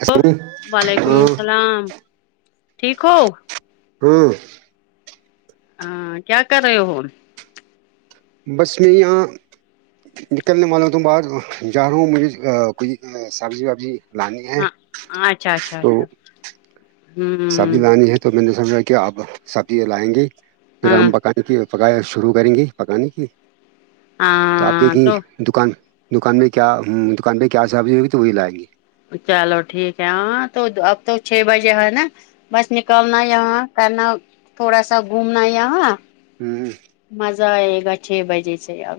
ہاں وعلیکم سلام ٹھیک ہو ہوں ہاں کیا کر رہے ہو ہو بس میں یہاں نکلنے والوں تو بعد جا رہا ہوں مری کوئی سبزی وبزی لانی ہے ہاں اچھا اچھا تو اچھا سبزی ہوں لانی ہے تو میں نے سوچا کہ آپ سبزی لائیں گے پھر ہاں ہمکان پکایا شروع کریں گے پکانے کی تو آپ ہاں دیکھیں تو گے دکان دکان میںہ کیا دکان پہ کیا سبزی ہوگی تو وہی لائیں گی چلو ٹھیک ہے ہاں تو اب تو چھ بجے ہے نا بس نکلنا یہاں کرنا تھوڑا سا گھومنا یہاں ہوں مزا ہے ایگا چھ بجے سے اب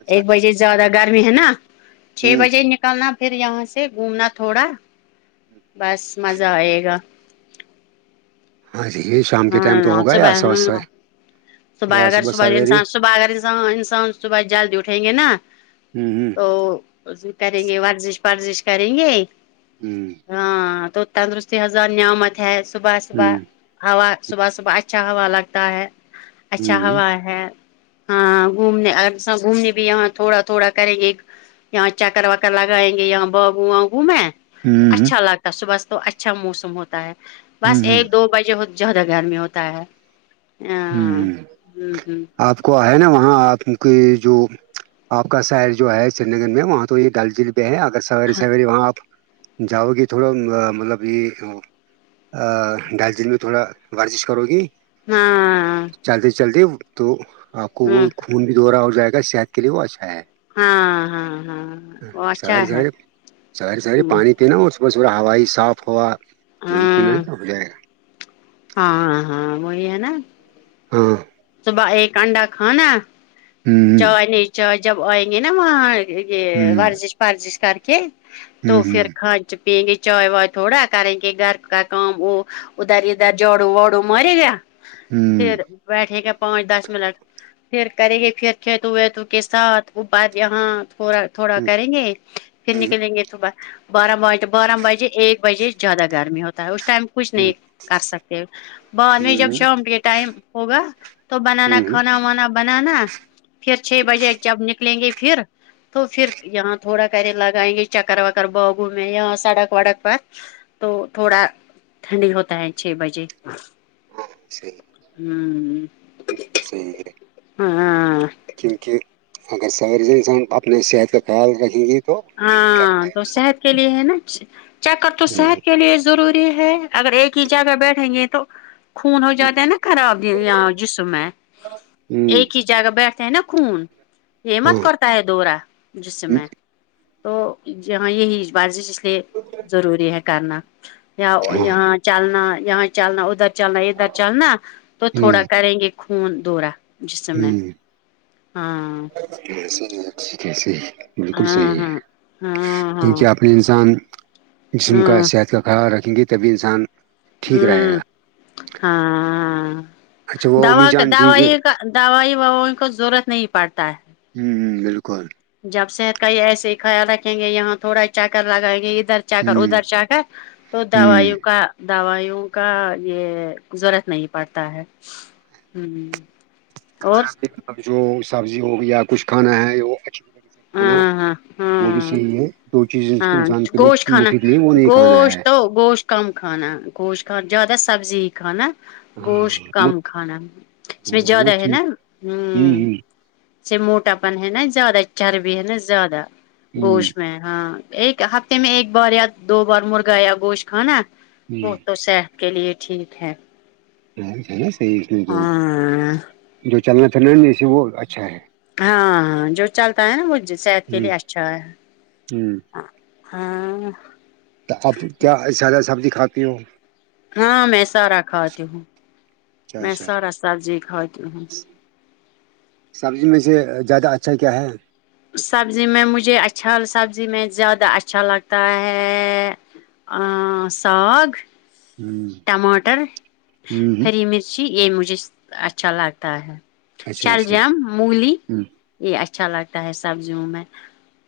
اچھا ایک اچھا بجے زیادہ گرمی ہے نا چھ ہ بجےک نکلنا پھر یہاں سے گھومنا تھوڑا بس مزہ آئے گا ہاں جی شام کے ہاں ٹائم تو ہم ہوگا ب یا صبح سے تو بہ یا اگار صبح ص بہ سویرے سج ص بہ اگار [unintelligible] انساں انسان صبح جلدی اٹھیں گے نا ہوں ہوں تو کریں گے ورزش ورزش کریں گے ہوں ہاں تو تندرستی حضار نعمت ہے صبح صبح ہ ہوا صبح صبح اچھا ہوا لگتا ہے اچھا ہوا ہے ہاں گھومنے گھومنے بھی یہاں تھوڑا تھوڑا کریں گے ایک یہاں چکر وکر لگائیں گے یہاں باگوا گو میں تو ہوں ہ اچھا لگتا صبح تو اچھا موسم ہوتا ہے بس ہ ایک دو بجے ہوتا جودہ گھر میں ہوتا ہے ہ ہوں آپ کو ہے نا وہاں آپ کی جو آپ کا شر جو ہے چنڈی گگرڑ میں وہاں تو یہ ڈال جل پہ ہے اگر سوے سو وہاں آپ جاؤگے تھڑا مطلب یہ ڈالچین میں تھوڑا ورزش کرو گی ہاں چلتے چلتے تو آپ کو ہاں وہ خون بھی دوہورا ہو جائے گا صحت کے لیے وہ اچھا ہے ہاں ہاں ہاں وہ اچھا سیر ہے سویرے سہیر سہاریے ہ پانی پینا اور چ پوورا ہوائی صف ہوا وہی پینا ہےب جائے گا ہاں ہاں ہاں وہ یہ ہے نا ہاں صبح ایک انڈا کھانا ہ چائے نی چائے جب آئیں گے نا وہاں یہ ہ ہ ورزش پرورزش کر کے ہ ہ ہ تو ہ پھر کان چ پینئن گ چائے وائے تھوڑا کر گ کہ گھر کام وہ ادھر ادھر جاڑو واڑو مارے گیا پھر بیٹھے گیا پانچ دس منٹ پھر کریں گے پھر کھیت ویتو کے ساتھ او بد یہاں تھوڑا تھوڑا کریں گے پھر نکلیں گے صبح بارہ ب بارہ بجے ایک بجے زیادہ گرمی ہوتا ہے اس ٹائم کچھ نہیں کر سکتے بعد ہ میں جب ہ شام کے ٹائم ہوگا تو بنانا ہ ہ کھانا وانا بنانا پھر چھ بجے جب نکلیں گے پھر تو پھر یہاں تھوڑا کرے لگائیں گے چکر وکر باگو میں یہاں سڑک وڑک پر تو تھوڑا ٹھنڈی ہوتا ہے چھ بجے ہاں سی ہوں بالکل صحیح ہے ہاں کیونکہ اگر سواری انسان اپنے صحت کا خیال رکھیں گے تو یہی کرنا ہاں ہے تو انسان صحت کے لیے ہے نا چیکر تو صحت کے لیے ضروری ہے اگر ایک ہی جہ بیٹھیں گے تو خون ہو جاتا ہے نا خراب یہاں جسم ہے ایک ہی جہ بیٹھتے ہیں نا خون یہ مت کرتا ہے دوورا جس میں تو یہ ہاں یہی بارزش ضروری ہے کرنا یہاں چلنا یہاں چلنا ادھر چلنا ادھر چلنا تو تھوڑا کریں گے خون دوورا جس میں ہاں کیسے ہی کیسے ہی بالکل ہاں صحیح ہے ہاں ہاں ہاں کیونکہ آپ ا انسان جسم کا ہاں صحت کا خیال رکھیں گے تبھی انسان ہ ٹھیک رہے گا ہاں اچھا د وہ امی کا جان د ٹھیک ہے یہ دوائی وائی کو ضرورت نہیں پڑتا ہے ہوں ہ بالکل جب صحت کا یہ ایسے ہی خیال رکھیں گے یہاں تھوڑا چکر لگائیں گے ادھر ہ چاکر ادھر ہ چا کرر تو دوائیوں کا دوائیوں کا یہ ضرورت نہیں پڑتا ہے ہوں اور کھانا پ جو سبزی ہوگی یا کچھ کھانا ہے وہ اچھی کھانا ہاں ہاں وہ بھی ہاں صحیح ہے چیز ہاں انسان کے لیے گوشت کھانا مفید نہیں وہ نہیں کھانا گوشت ہے تو گوش کم کھانا گوش خان زیادہ سبزی ہی کھانا گوشت ہاں وہ کم کھانا اس میں زیادہ وہ ہے نا ٹھیک ہوں ہ موٹا پن ہے نا زیادہ چربی ہے نا زیادہ ہ گوشت میں ہاں ایک ہفتے میں ایک بار یا دو بار مرغا یا گوشت کھانا ہ ہ وہتوں سے کے لیے ٹھیک ہے نا صحی اس میں جو ہاں جو چلنا تھا ن اسے وہ اچھا ہے ہاں ہاں جو چلتا ہے نا وہ صحت کے ہ لیے اچھا ہے ہ ہاں تو اب کیا زیادہ سبزی کھاتی ہوں ہاں میں سارا کھاتی ہوں اچھا میں اچھا سارا سبزی کھاتی ہوں سبزی میں سے زیادہ اچھا کیا ہے سبزی میں مجھے اچھا سبزی میں زیادہ اچھا لگتا ہے ساگ ہ ٹماٹر ہ ہری مرچ جی یہ مجھے اچھا لگتا ہے اچھا اچھا شالجام مولی ہ یہ اچھا لگتا ہے سبزیوں میں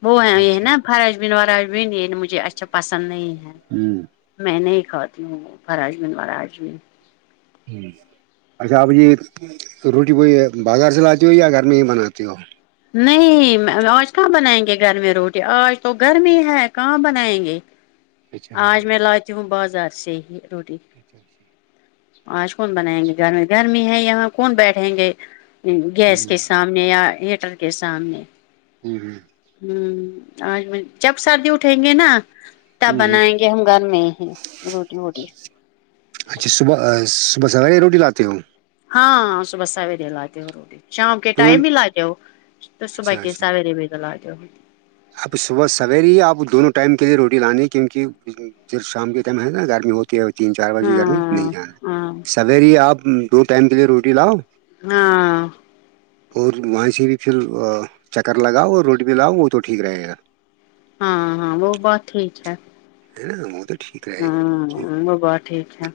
وہ ہے یہ اچھا نا فرش بین واراج بھی نہیں مجھے اچھا پسند نہیں ہے ہوں میں نہیں کھاتی ہوں وہ فراجمین وراجمین ہوں اچھا آپ یہ روٹی کو یہ بازار سے لاتی ہو یا گھر میں ہی بناتی ہو نہیں آج کہاں بنائیں گے گھر میں روٹی آج تو گرمی ہی ہے کہاں بنائیں گے اچھا آج میں اچھا لاتی ہوں بازار سے ہی روٹی اچھا اچھا آج کون بنائیں گے گرمی گرمی ہے یہاں کون بیٹھیں گے گیس ہوں کے سامنے یا ہیٹر کے سامنے ہوں ہ ہوں آج جب سردی اٹھیں گے نا تب ہوں ہوں بنائیں گے ہم گھر میں ہی روٹی ووٹی اچھا صبح صبح سزے روٹی لاتے ہو ہاں صبح سویری ل آاتتے ہو رہی شام کے دونوں ٹائم ہی لا جاؤ تو صبح کے سویرے بھی تو لا جاؤ اب صبح سویر ہی آپ دونوں ٹائم کے لیے روٹی لانی ہے کیونکہ پھر شام کے ٹائم ہے نا گرمی ہوتی ہے تین چار بجے کرنی نہیں ہاں جانا ہے ہاں سویر ہی آپ دو ٹائم کے لیے روٹی لاؤ ہاں اور وہیں سے بھی پھر چکر لگاؤ اور روڈ بھی لاؤ وہ تو ٹھیک رہے گا ہاں ہاں وہ بہت ہیٹیھ ہے ہے نا ٹھیک رہے گا کیونکہ ہوں وہ بت ٹھیک ہے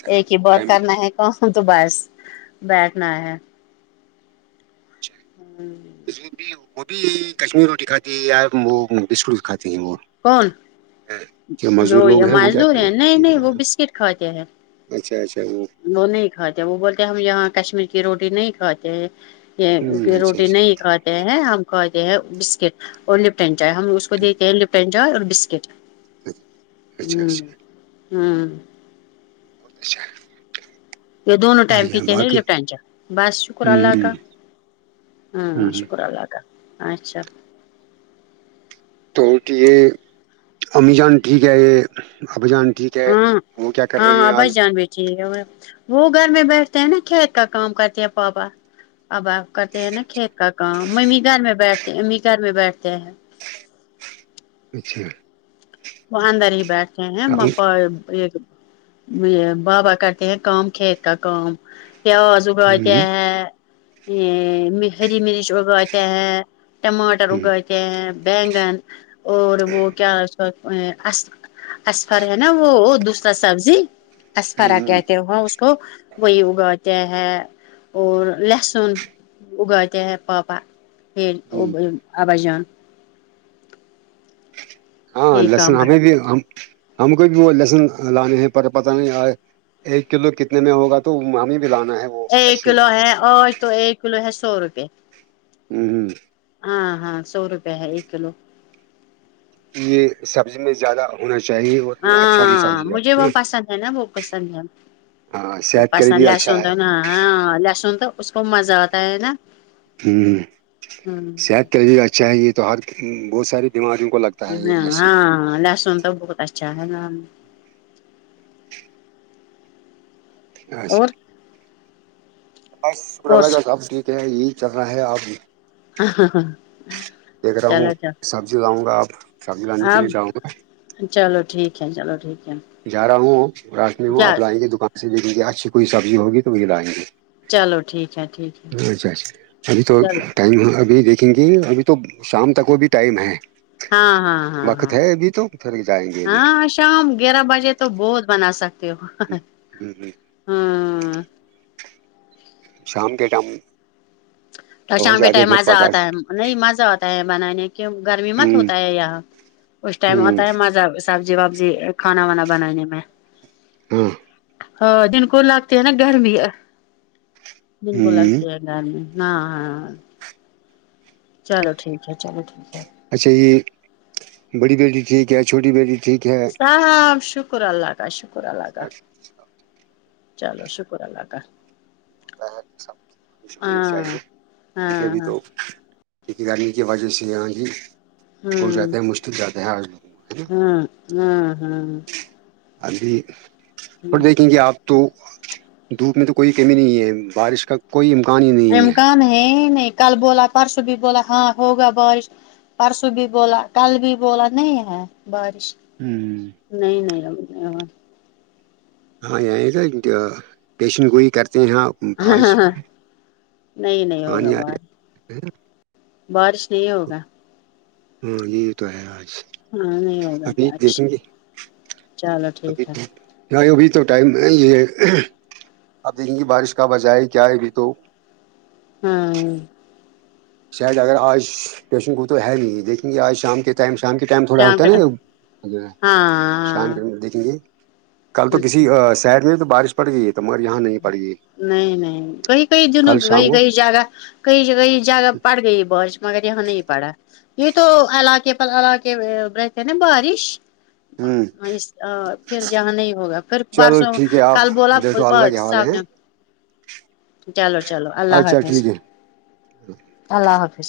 سویر ایک ہی دو بت ٹائم کرنا ہے ہ تو بس بیٹھنا ہے اچ بھی وہ بھی کشمیری روٹی کھاتی ہے یار وہ بسکٹ بھی کھاتی ہیں وہ کون مزدور جو یہ لوگ ہیں وہ کیا مزدور ہے کریں نہیں نہیں وہ بسکٹ کھاتے ہے اچھا اچھا وہ نہیں کھاتے وہ بولتے ہم یہاں کشمیر کی روٹی نہیں کھاتے ہیں یہ اچھا روٹی اچھا نہیں کھ ہیں ہم کھتے ہیں بسکٹ اور لپٹن چائے ہم اس کو دیتے ہیں لپٹ اور بسکٹ اچھا ہ ہوں بہت اچھا ہے یہ دونوں ٹائم پیتے نا ل ٹائنچا بس شکر اللہ باقی کا ہاں ہوں شکر اللہ کا اچھا توٹ یہ امی جان ٹھیک ہے یہ ابھی جان ٹھیک ہے ہاں وہ کیا کر رہے ہیں ہاں بھائی آج جان بیٹ جی وہ گھر میں بیٹھتے ہیں نا کھیت کا کام کرتے ہیں پاپا اب آپ کرتے ہیں نا اچھا کھیت کا کام ممی گھر میں بیٹھتے امی گھر میں بیٹھتے ہیں اچھا وہ اندر ہی بیٹھتے ہیں ایک یہ بابا کرتے ہیں کام کھیت کا کام پیاز اگواتے ہیں ا ہری مرچ اگواتے ہیں ٹماٹر اگاتے ہیں بیینگن اور وہ کیا اسفر ہے نا وہ دوسرا سبزی اسفرا کہتے ہو وہ اس کو وہی اگا ت ہے اور لہسن اگاتے ہیں پاپا پھر وہ آوا جان ہاں یہ لسن کام کر ہمیں بھی ہم کو بھی وہ لسن لانے ہیں پر پت نہیں آ ایک کلو کتنے میں ہوگا تو ہمیں بھی لانا ہے وہ ایک لہسن کلو ہے اورج تو ایک کلو ہے سو روپے ہوں ہوں ہاں ہاں سو روپئے ہے ایک کلو کہ یہ سبزی میں زیادہ ہونا چاہیے اور یہ اچھا بھی ہاں سبزی مجھے وہ ہے پسند ہے نا وہ پسند ہے ہاں صحت کے پاس لیے بھی اچھا لہسن تو ہے نا ہاں لہسن تو اس کو مزہ آتا ہے نا ہ ہ صحت کے لی اچھا ہے یہ تو ہر بہت ساری بیماریوں کو لگتا ہے یہ لہسن ہاں لہسن تو بہت اچھا ہے ن اور یکھے ب شکر اللہ کورس کا سب ٹھیک ہے یہی چل رہا ہے آپ بھی ہاں ہاں ہاں دیکھ رہا ہوں سبزی لاؤں گا آپ سبزی لانے کے اب لیے جاؤں گا چلو ٹھیک ہے چلو ٹھیک ہے جا رہا ہوں راشنی ہ اب کیا لائیں گے دکان سے دیک دیں گے اچھی کوئی سبزی ہوگی تو وہ لائیں گے چلو ٹھیک ہے ٹھیک ہے اچھا اچھا ابھی تو چلو ٹائم ابھی دیک تھنگنگ ابھی تو شام تک وہ بھی ٹائم ہے ہاں ہاں ہاں وقت ہاں ہے ابھی تو پھر جائیں گے ابھی ہاں شام گیارہ بجے تو بہت بنا سکتے ہو ہ ہ ہوں شام کے ٹائم تو ہو شام کے جاتے ٹائم پھر مزہ پکا آتا ہے نہیں مزہ آتا ہے بنانے کی گرمی ہ مت ہوتا ہے یہاں اس ٹائم ہ آتا ہے مزہ سبزی وبزی کھانا وانا بنانے میں ہاں ہاں جن کو لگتے ہیں نا گرمی جن ہ کو لگتے ہیں گرمی ہاںاں چلو ٹھیک ہے چلو ٹھیک ہے اچھا یہ بڑی بیٹی ٹھیک ہے چھوٹی بیٹی ٹھیک ہے ہاں ہ شکر اللہ کا شکر اللہ کا ہوتا چلو شکر اللہ کاال تا ہے سب ہونی ہاں چاہیے ان ہاں بھی ہاں تو ٹک کرانی کی وجہ سے ہاں جی ہو ہوں جاتے ہے مشکل جاتے ہیں آج لوگ ہاں ہوں ہوں ابھی تھوڑ دیکھیں گے آپ تو دھوپ میں تو کوئی کمی نہیں ہے بارش کا کوئی امکان ہی نہیں امکان ہے نہیں کل بولا پرسوں بھی بولا ہاں ہوگا بعش پرسوں بھی بولا کل بھی بولا نہیں ہے بارش ہوں نہیں نہیں ر ہاں یہ تو ٹیشن گوئی کرتے ہیں یہاں نہیں نہیں ہوگا پانی آ باہر جاتا ہے بارش نہیں ہوگا ہاں یہ تو ہے آج ہاں نہیں ہوگا ابھی بارش دیکھیں گے چلو ٹھیک ابھی ہے نہیں ابھی تو ٹائم ہے یہ اپ دیکیں گے بارش کا وجہ ہے کیا ہے ابھی تو ہاں شاید اگر آج پیشن کو تو ہےو ہی لیکن یہ آج شام کے ٹائم شام کے ٹائم تھوڑا شام ہوتا کے ٹائم ہے نا شام ہاں کے دیکھیں گے کل تو اچھا کسی شہڈ میں بھی تو بارش پڑ گئی ہے تو مگر یہاں نہیں پڑ گئی نہیں نہیں کئی کئی دنوں کل شام کہئی کو کئی جگہ کئیئی جگہ پڑ گئی بس مگر یہاں نہیں پڑا یہ تو علاقے پر علاقے رہتے نا بارش ہ پھر جہاں نہیں ہوگا پھر چلو بارسوں ٹھیک ہے آپ کل بولا دیکھو ب اللہ کے حوالے صاح ہیں نے چلو چلو اللہ اچھا حافظ ٹھیک ہے اللہ حافظ